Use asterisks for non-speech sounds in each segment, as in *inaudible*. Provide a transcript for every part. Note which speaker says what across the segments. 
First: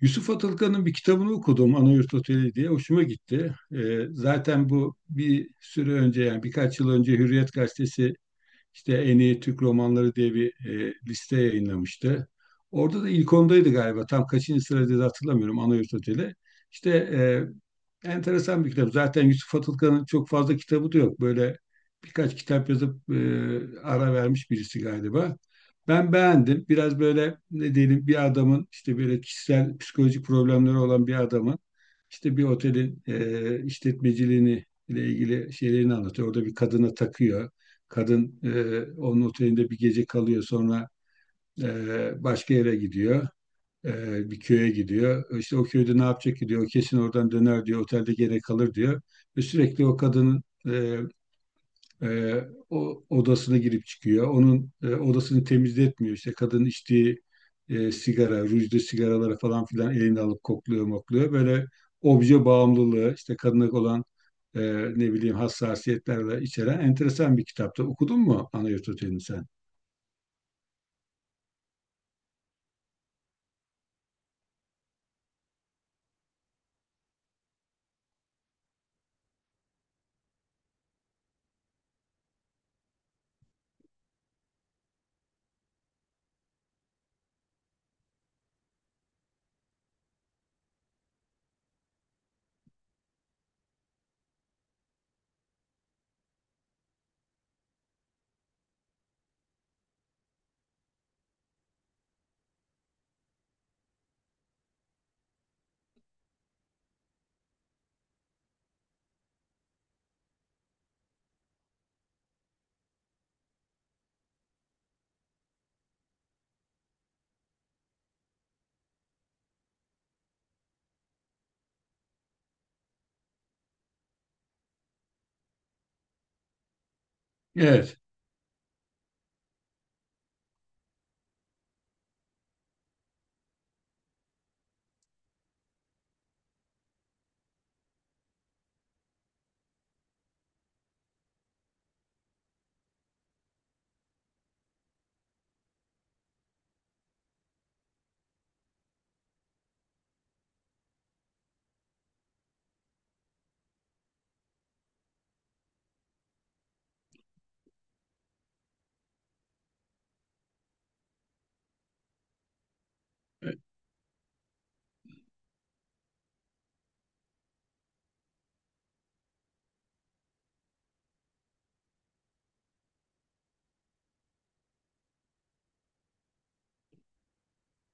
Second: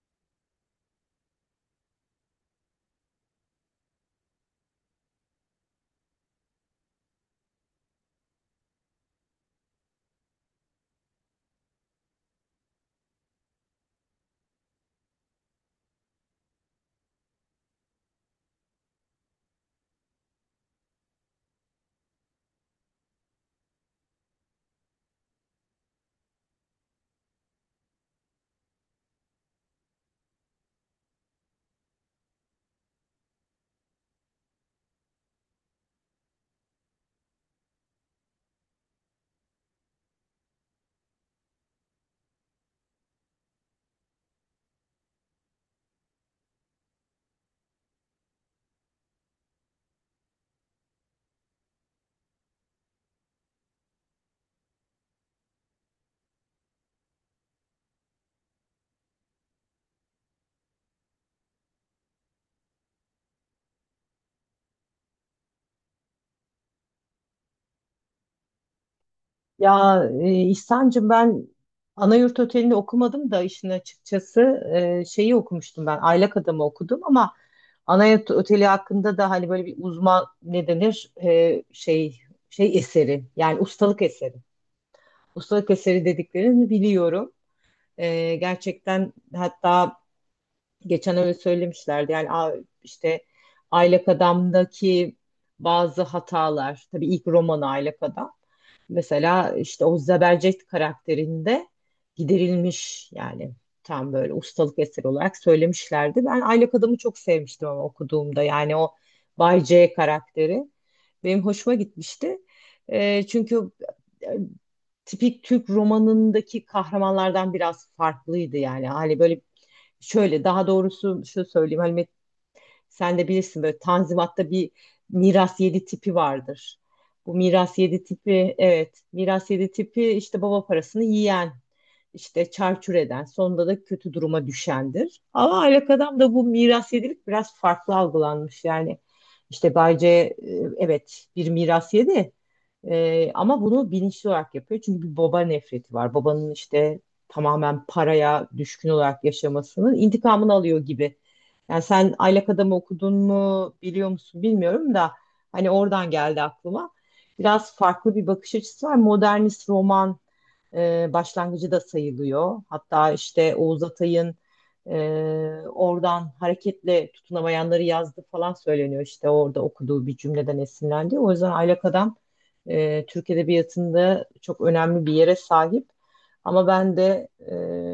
Speaker 1: Yusuf Atılgan'ın bir kitabını okudum Anayurt Oteli diye hoşuma gitti. Zaten bu bir süre önce yani birkaç yıl önce Hürriyet Gazetesi işte en iyi Türk romanları diye bir liste yayınlamıştı. Orada da ilk ondaydı galiba. Tam kaçıncı sırada hatırlamıyorum Anayurt Oteli. İşte enteresan bir kitap. Zaten Yusuf Atılgan'ın çok fazla kitabı da yok. Böyle birkaç kitap yazıp ara vermiş birisi galiba. Ben beğendim. Biraz böyle ne diyelim bir adamın işte böyle kişisel psikolojik problemleri olan bir adamın işte bir otelin işletmeciliğini ile ilgili şeylerini anlatıyor. Orada bir kadına takıyor. Kadın onun otelinde bir gece kalıyor sonra başka yere gidiyor. Bir köye gidiyor. İşte o köyde ne yapacak ki diyor. O kesin oradan döner diyor. Otelde gene kalır diyor. Ve sürekli o kadının e, o odasına girip çıkıyor. Onun odasını temizletmiyor. İşte kadın içtiği sigara, rujlu sigaraları falan filan elinde alıp kokluyor, mokluyor. Böyle obje bağımlılığı, işte kadına olan e, ne bileyim hassasiyetlerle içeren enteresan bir kitaptı. Okudun mu Ana Yurt Oteli'ni sen?
Speaker 2: Ya İhsan'cığım ben Anayurt Oteli'ni okumadım da işin açıkçası şeyi okumuştum ben Aylak Adam'ı okudum ama Anayurt Oteli hakkında da hani böyle bir uzman ne denir şey eseri yani ustalık eseri. Ustalık eseri dediklerini biliyorum. Gerçekten hatta geçen öyle söylemişlerdi yani işte Aylak Adam'daki bazı hatalar tabii ilk romanı Aylak Adam. Mesela işte o Zebercet karakterinde giderilmiş yani tam böyle ustalık eseri olarak söylemişlerdi. Ben Aylak Adam'ı çok sevmiştim ama okuduğumda yani o Bay C karakteri benim hoşuma gitmişti. Çünkü e, tipik Türk romanındaki kahramanlardan biraz farklıydı yani. Hani böyle şöyle daha doğrusu şu söyleyeyim hani sen de bilirsin böyle Tanzimat'ta bir miras yedi tipi vardır. Bu miras
Speaker 1: Evet.
Speaker 2: yedi tipi, evet, miras yedi tipi, işte baba parasını yiyen işte çarçur eden sonunda da kötü duruma düşendir. Ama aylak da bu miras yedilik biraz farklı algılanmış yani. İşte Bay C, evet bir miras yedi. Ama bunu bilinçli olarak yapıyor. Çünkü bir baba nefreti var. Babanın işte tamamen paraya düşkün olarak yaşamasının intikamını alıyor gibi, yani sen Aylak Adam'ı okudun mu biliyor musun bilmiyorum da hani oradan geldi aklıma. Biraz farklı bir bakış açısı var. Modernist roman başlangıcı da sayılıyor. Hatta işte
Speaker 1: E-
Speaker 2: Oğuz Atay'ın e, oradan hareketle tutunamayanları yazdı falan söyleniyor. İşte orada okuduğu bir cümleden esinlendi. O yüzden Aylak Adam Türk Edebiyatı'nda çok önemli bir yere sahip. Ama ben de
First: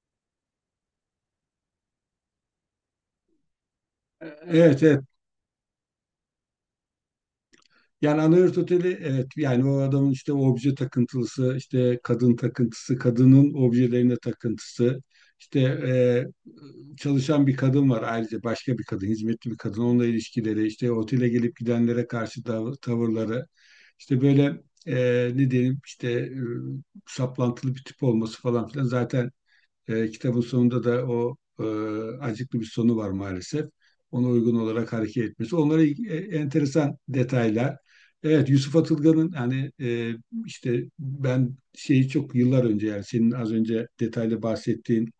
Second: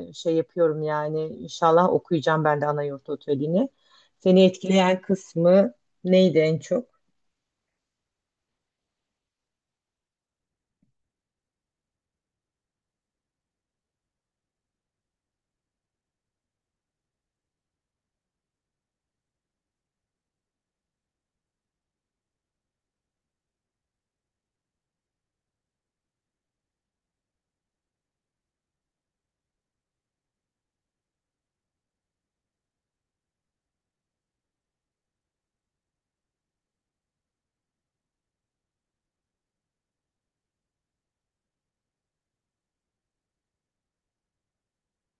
Speaker 2: şey yapıyorum yani inşallah okuyacağım ben de Anayurt Oteli'ni. Seni
Speaker 1: Evet,
Speaker 2: etkileyen
Speaker 1: evet.
Speaker 2: kısmı neydi en çok?
Speaker 1: Yani Anahırt Oteli evet yani o adamın işte obje takıntılısı, işte kadın takıntısı, kadının objelerine takıntısı, işte çalışan bir kadın var ayrıca başka bir kadın, hizmetli bir kadın, onunla ilişkileri, işte otele gelip gidenlere karşı tavırları, işte böyle ne diyelim işte saplantılı bir tip olması falan filan zaten kitabın sonunda da o acıklı bir sonu var maalesef. Ona uygun olarak hareket etmesi. Onlara enteresan detaylar. Evet Yusuf Atılgan'ın hani işte ben şeyi çok yıllar önce yani senin az önce detaylı bahsettiğin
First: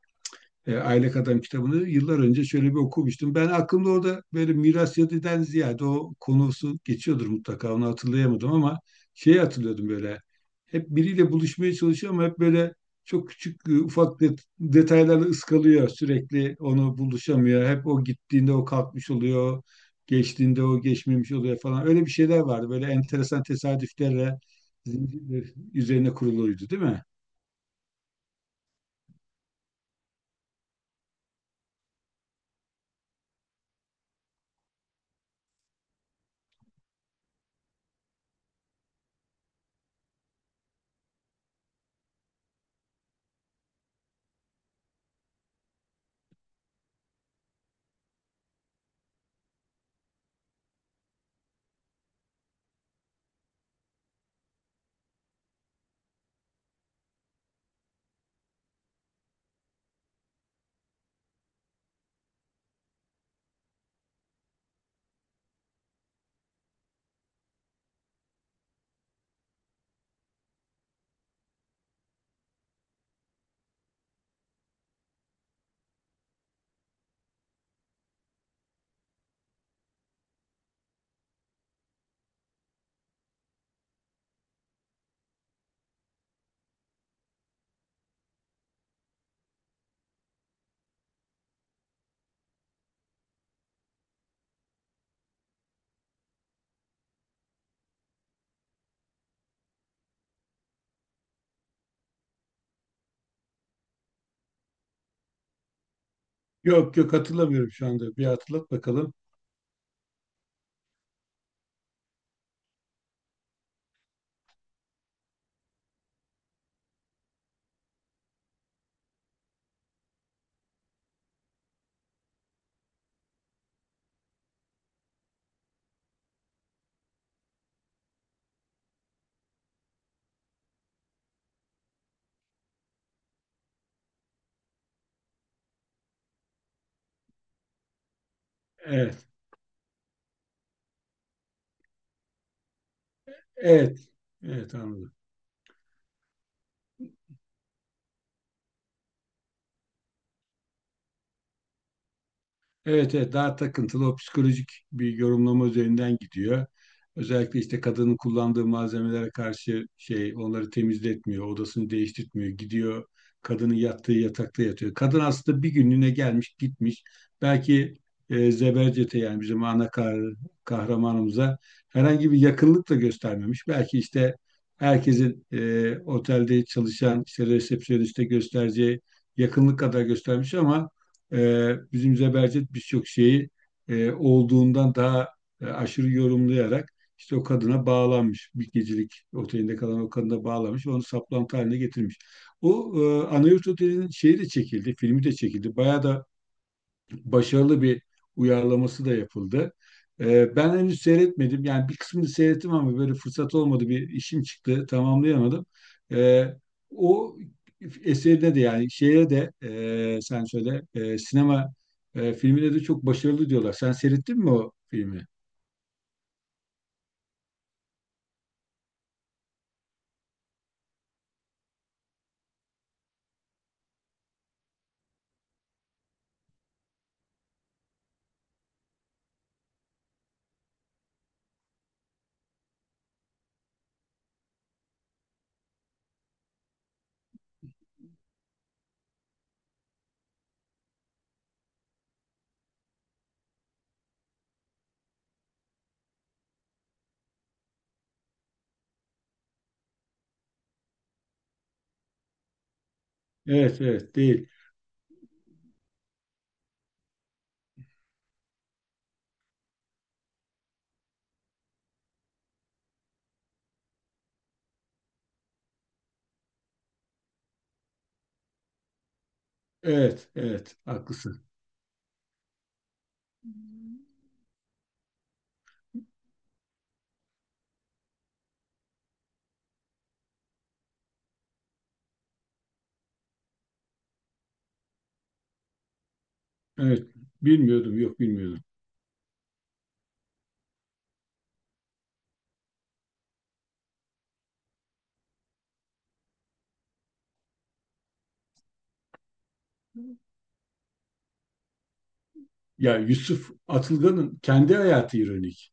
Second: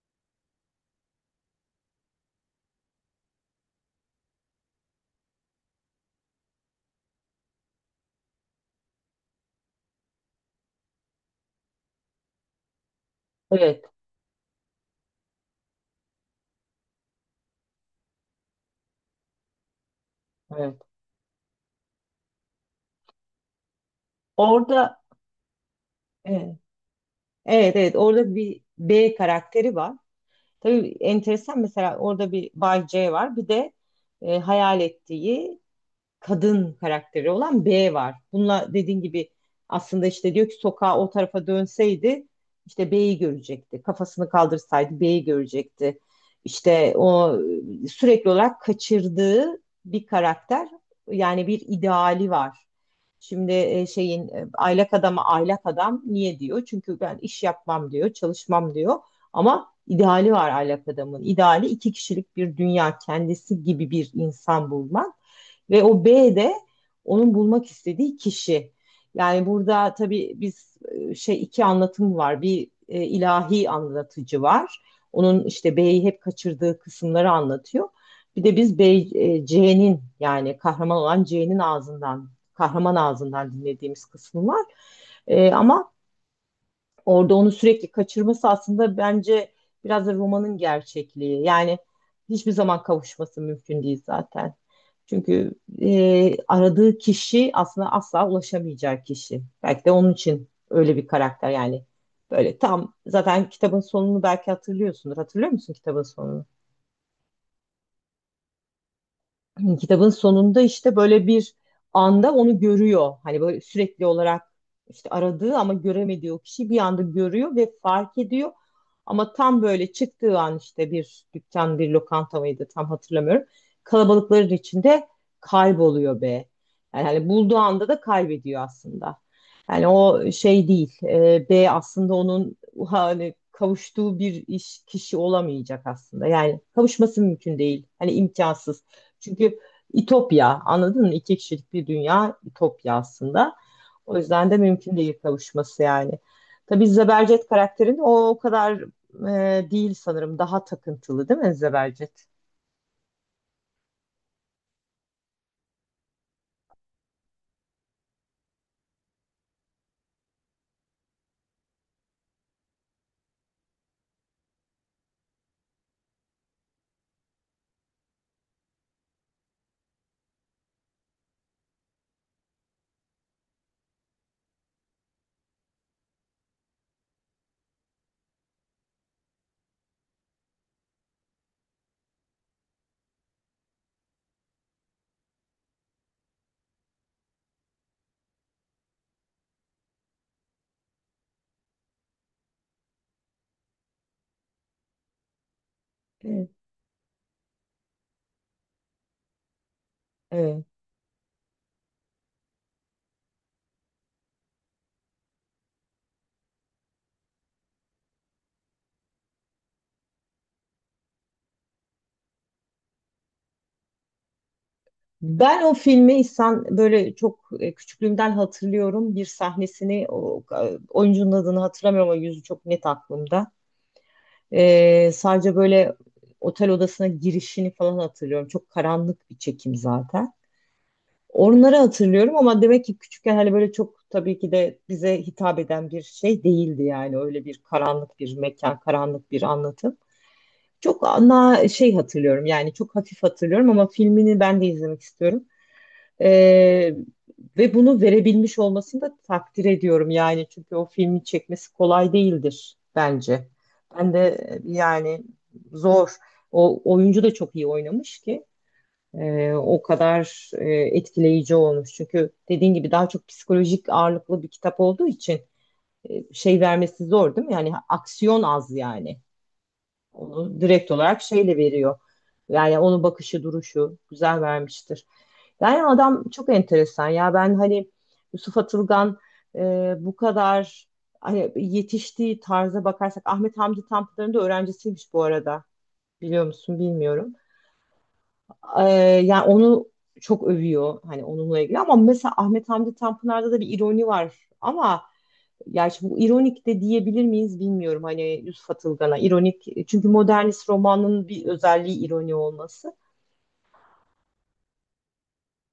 Speaker 1: Aylak Adam kitabını yıllar önce şöyle bir okumuştum. Ben aklımda orada böyle miras yadiden ziyade o konusu geçiyordur mutlaka onu hatırlayamadım ama şeyi hatırlıyordum böyle. Hep biriyle buluşmaya çalışıyor ama hep böyle çok küçük
Speaker 2: Evet,
Speaker 1: ufak detaylarla ıskalıyor sürekli onu buluşamıyor. Hep o gittiğinde o kalkmış oluyor. Geçtiğinde
Speaker 2: evet.
Speaker 1: o geçmemiş oluyor falan. Öyle bir şeyler vardı. Böyle enteresan tesadüflerle
Speaker 2: Orada,
Speaker 1: zincirler üzerine
Speaker 2: evet,
Speaker 1: kuruluydu değil mi?
Speaker 2: evet, evet, orada bir B karakteri var. Tabii enteresan mesela orada bir Bay C var. Bir de hayal ettiği kadın karakteri olan B var. Bununla dediğin gibi aslında işte diyor ki sokağa o tarafa dönseydi işte B'yi görecekti. Kafasını kaldırsaydı B'yi görecekti. İşte o sürekli olarak kaçırdığı bir karakter, yani bir ideali var. Şimdi şeyin aylak adama aylak adam niye diyor? Çünkü ben iş yapmam diyor, çalışmam diyor. Ama ideali var aylak adamın. İdeali iki kişilik bir dünya, kendisi gibi bir insan bulmak. Ve o B de onun bulmak istediği kişi. Yani burada tabii biz iki anlatım var. Bir ilahi anlatıcı var. Onun işte B'yi hep kaçırdığı kısımları anlatıyor. Bir de biz C'nin yani kahraman olan C'nin ağzından, kahraman ağzından dinlediğimiz kısmı var. Ama orada onu sürekli kaçırması aslında bence biraz da romanın gerçekliği. Yani hiçbir zaman kavuşması mümkün değil zaten. Çünkü aradığı kişi aslında asla ulaşamayacağı kişi. Belki de onun için öyle bir karakter yani. Böyle tam zaten kitabın sonunu belki hatırlıyorsundur. Hatırlıyor musun kitabın sonunu?
Speaker 1: Yok yok hatırlamıyorum şu anda. Bir hatırlat bakalım.
Speaker 2: *clears throat* Kitabın sonunda işte böyle bir anda onu görüyor. Hani böyle sürekli olarak işte aradığı ama göremediği o kişi bir anda görüyor ve fark ediyor. Ama tam böyle çıktığı an işte bir dükkan, bir lokanta mıydı tam hatırlamıyorum. Kalabalıkların içinde kayboluyor be. Yani hani bulduğu anda da kaybediyor aslında. Yani o şey değil. B aslında onun hani kavuştuğu bir iş kişi olamayacak aslında. Yani kavuşması mümkün değil. Hani imkansız.
Speaker 1: Evet.
Speaker 2: Çünkü İtopya anladın mı? İki kişilik bir dünya İtopya aslında.
Speaker 1: Evet,
Speaker 2: O yüzden de
Speaker 1: evet
Speaker 2: mümkün
Speaker 1: anladım.
Speaker 2: değil kavuşması yani. Tabii Zebercet karakterin o kadar değil sanırım. Daha takıntılı değil mi Zebercet?
Speaker 1: Evet, evet daha takıntılı o psikolojik bir yorumlama üzerinden gidiyor. Özellikle işte kadının kullandığı malzemelere karşı şey onları temizletmiyor, odasını değiştirtmiyor, gidiyor kadının yattığı yatakta yatıyor. Kadın aslında bir günlüğüne gelmiş gitmiş. Belki Zebercet'e yani bizim kahramanımıza herhangi bir yakınlık da göstermemiş. Belki işte herkesin otelde çalışan işte resepsiyoniste göstereceği yakınlık kadar göstermiş ama bizim Zebercet birçok şeyi olduğundan daha aşırı yorumlayarak işte o kadına bağlanmış. Bir gecelik otelinde kalan o kadına bağlanmış ve onu saplantı haline getirmiş. O Anayurt Oteli'nin şeyi de çekildi, filmi de çekildi. Bayağı da
Speaker 2: Evet.
Speaker 1: başarılı bir uyarlaması da yapıldı.
Speaker 2: Evet.
Speaker 1: Ben henüz seyretmedim. Yani bir kısmını seyrettim ama böyle fırsat olmadı. Bir işim çıktı. Tamamlayamadım. Ee, O eserine de yani şeye de sen söyle sinema filmine de çok başarılı diyorlar. Sen seyrettin mi o filmi?
Speaker 2: Ben o filmi İhsan böyle çok küçüklüğümden hatırlıyorum. Bir sahnesini oyuncunun adını hatırlamıyorum ama yüzü çok net aklımda. Sadece böyle otel odasına girişini falan hatırlıyorum. Çok karanlık bir çekim zaten. Onları hatırlıyorum ama demek ki küçükken hani böyle çok tabii ki de bize hitap eden bir şey değildi yani öyle bir karanlık bir mekan, karanlık bir anlatım. Çok ana şey hatırlıyorum yani çok hafif hatırlıyorum ama filmini ben de izlemek istiyorum. Ee, Ve bunu verebilmiş olmasını da takdir ediyorum yani çünkü o filmi çekmesi kolay değildir bence.
Speaker 1: Evet
Speaker 2: Ben
Speaker 1: evet
Speaker 2: de
Speaker 1: değil.
Speaker 2: yani zor. O oyuncu da çok iyi oynamış ki o kadar etkileyici olmuş. Çünkü dediğin gibi daha çok psikolojik ağırlıklı bir kitap olduğu için şey vermesi zor değil mi? Yani aksiyon az yani.
Speaker 1: Evet
Speaker 2: Onu
Speaker 1: evet
Speaker 2: direkt olarak
Speaker 1: haklısın.
Speaker 2: şeyle veriyor. Yani onun bakışı, duruşu güzel vermiştir. Yani adam çok enteresan ya. Ben hani Yusuf Atılgan e, bu kadar hani yetiştiği tarza bakarsak Ahmet Hamdi Tanpınar'ın da öğrencisiymiş bu arada. Biliyor musun
Speaker 1: Evet
Speaker 2: bilmiyorum.
Speaker 1: bilmiyordum yok bilmiyordum.
Speaker 2: Ee, Yani onu çok övüyor hani onunla ilgili ama mesela Ahmet Hamdi Tanpınar'da da bir ironi var ama yani şimdi bu ironik de diyebilir miyiz bilmiyorum hani Yusuf Atılgan'a ironik çünkü modernist romanın bir özelliği ironi olması.
Speaker 1: Ya Yusuf Atılgan'ın kendi hayatı ironik.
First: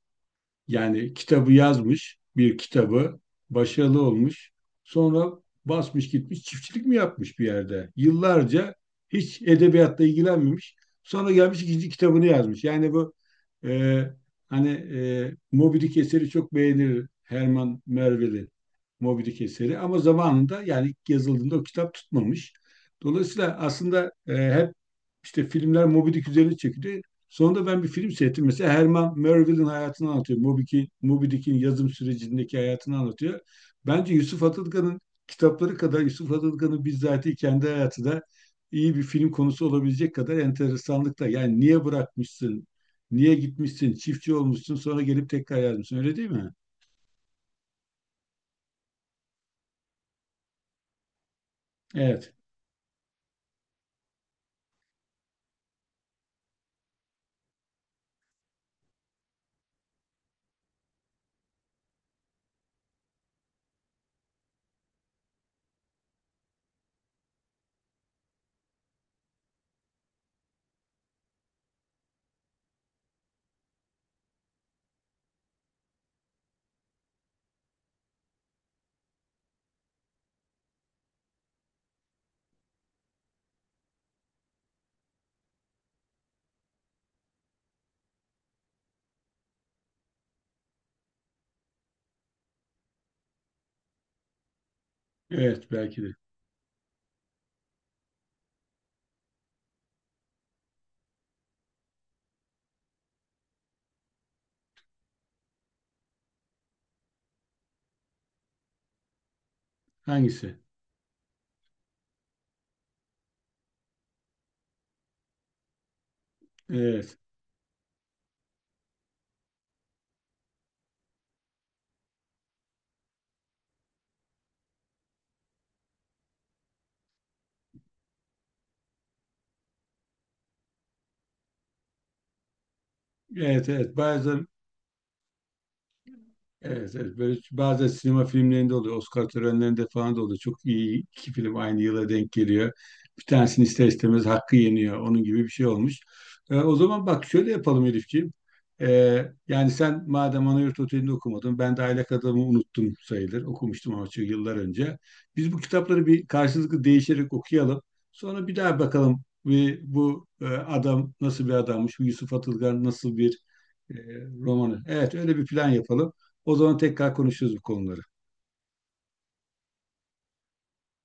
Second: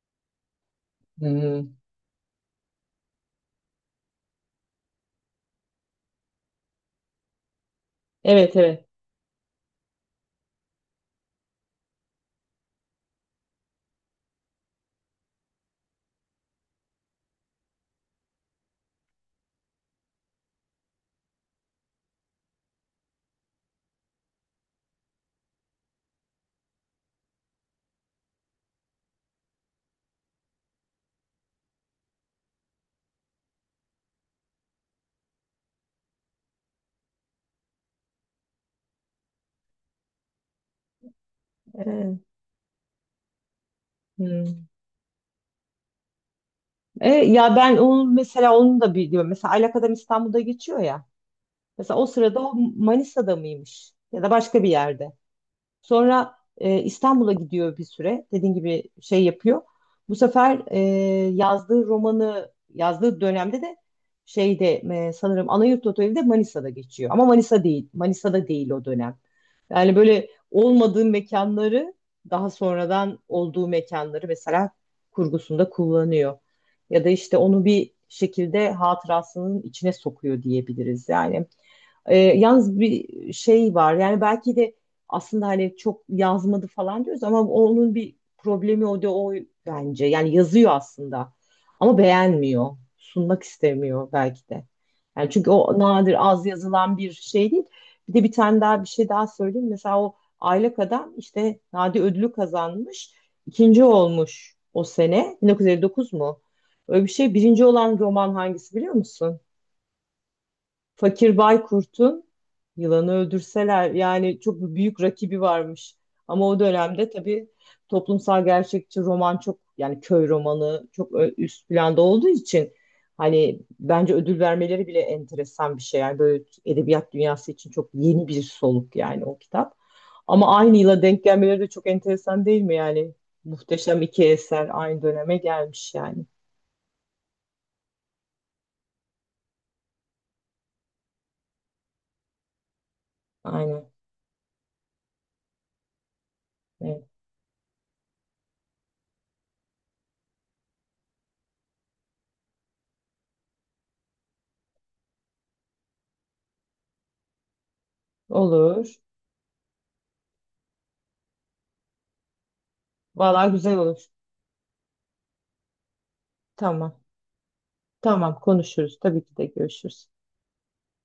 Speaker 1: Yani kitabı
Speaker 2: Hmm.
Speaker 1: yazmış, bir kitabı başarılı olmuş. Sonra basmış gitmiş çiftçilik mi yapmış bir yerde?
Speaker 2: Evet,
Speaker 1: Yıllarca
Speaker 2: evet.
Speaker 1: hiç edebiyatla ilgilenmemiş. Sonra gelmiş ikinci kitabını yazmış. Yani bu e, hani Moby Dick eseri çok beğenir Herman Melville'in Moby Dick eseri ama zamanında yani ilk yazıldığında o kitap tutmamış. Dolayısıyla aslında hep işte filmler Moby Dick üzerine çekildi. Sonunda ben bir film seyrettim. Mesela Herman Melville'in hayatını anlatıyor. Moby Dick'in yazım sürecindeki hayatını anlatıyor. Bence Yusuf Atılgan'ın kitapları kadar Yusuf Atılgan'ın bizzatihi kendi hayatı da iyi bir film konusu olabilecek kadar enteresanlıkta. Yani niye
Speaker 2: Ee,
Speaker 1: bırakmışsın? Niye gitmişsin? Çiftçi
Speaker 2: hmm.
Speaker 1: olmuşsun sonra gelip tekrar yazmışsın. Öyle değil mi?
Speaker 2: Ya ben onun mesela onun da biliyorum mesela Alaka'dan İstanbul'da geçiyor ya mesela o
Speaker 1: Evet.
Speaker 2: sırada o Manisa'da mıymış ya da başka bir yerde. Sonra İstanbul'a gidiyor bir süre. Dediğin gibi şey yapıyor. Bu sefer yazdığı romanı yazdığı dönemde de şeyde sanırım Anayurt Oteli de Manisa'da geçiyor. Ama Manisa değil. Manisa'da değil o dönem. Yani böyle olmadığı mekanları daha sonradan olduğu mekanları mesela kurgusunda kullanıyor. Ya da işte onu bir şekilde hatırasının içine sokuyor diyebiliriz. Yani yalnız bir şey var. Yani belki de aslında hani çok yazmadı falan diyoruz ama onun bir problemi o da o bence. Yani yazıyor aslında ama beğenmiyor. Sunmak istemiyor belki de. Yani çünkü
Speaker 1: Evet
Speaker 2: o
Speaker 1: belki de.
Speaker 2: nadir az yazılan bir şey değil. Bir de bir tane daha bir şey daha söyleyeyim. Mesela o Aylak Adam işte Nadi ödülü kazanmış. İkinci olmuş o sene. 1959 mu? Öyle bir şey. Birinci olan roman hangisi biliyor musun?
Speaker 1: Hangisi?
Speaker 2: Fakir Baykurt'un Yılanı Öldürseler, yani çok büyük rakibi varmış. Ama o dönemde
Speaker 1: Evet.
Speaker 2: tabii toplumsal gerçekçi roman çok yani köy romanı çok üst planda olduğu için hani bence ödül vermeleri bile enteresan bir şey. Yani böyle edebiyat dünyası için çok yeni bir soluk yani o kitap. Ama aynı yıla denk gelmeleri de çok enteresan değil mi yani?
Speaker 1: Evet evet.
Speaker 2: Muhteşem iki
Speaker 1: Bazen
Speaker 2: eser aynı döneme gelmiş yani.
Speaker 1: evet, evet. Böyle bazen sinema filmlerinde oluyor. Oscar törenlerinde falan da oluyor. Çok iyi iki film aynı yıla denk geliyor. Bir tanesini ister
Speaker 2: Aynen.
Speaker 1: istemez hakkı yeniyor. Onun gibi bir şey olmuş. O
Speaker 2: Evet.
Speaker 1: zaman bak şöyle yapalım Elifciğim. Yani sen madem Anayurt Oteli'nde okumadın, ben de Aylak Adam'ı unuttum sayılır. Okumuştum ama çok yıllar önce. Biz bu kitapları bir karşılıklı değişerek okuyalım. Sonra bir daha
Speaker 2: Olur.
Speaker 1: bakalım ve bu adam nasıl bir adammış, bu Yusuf Atılgan nasıl bir
Speaker 2: Vallahi güzel
Speaker 1: e,
Speaker 2: olur.
Speaker 1: romanı. Evet, öyle bir plan yapalım. O zaman
Speaker 2: Tamam.
Speaker 1: tekrar konuşuruz bu konuları.
Speaker 2: Tamam konuşuruz. Tabii ki de görüşürüz.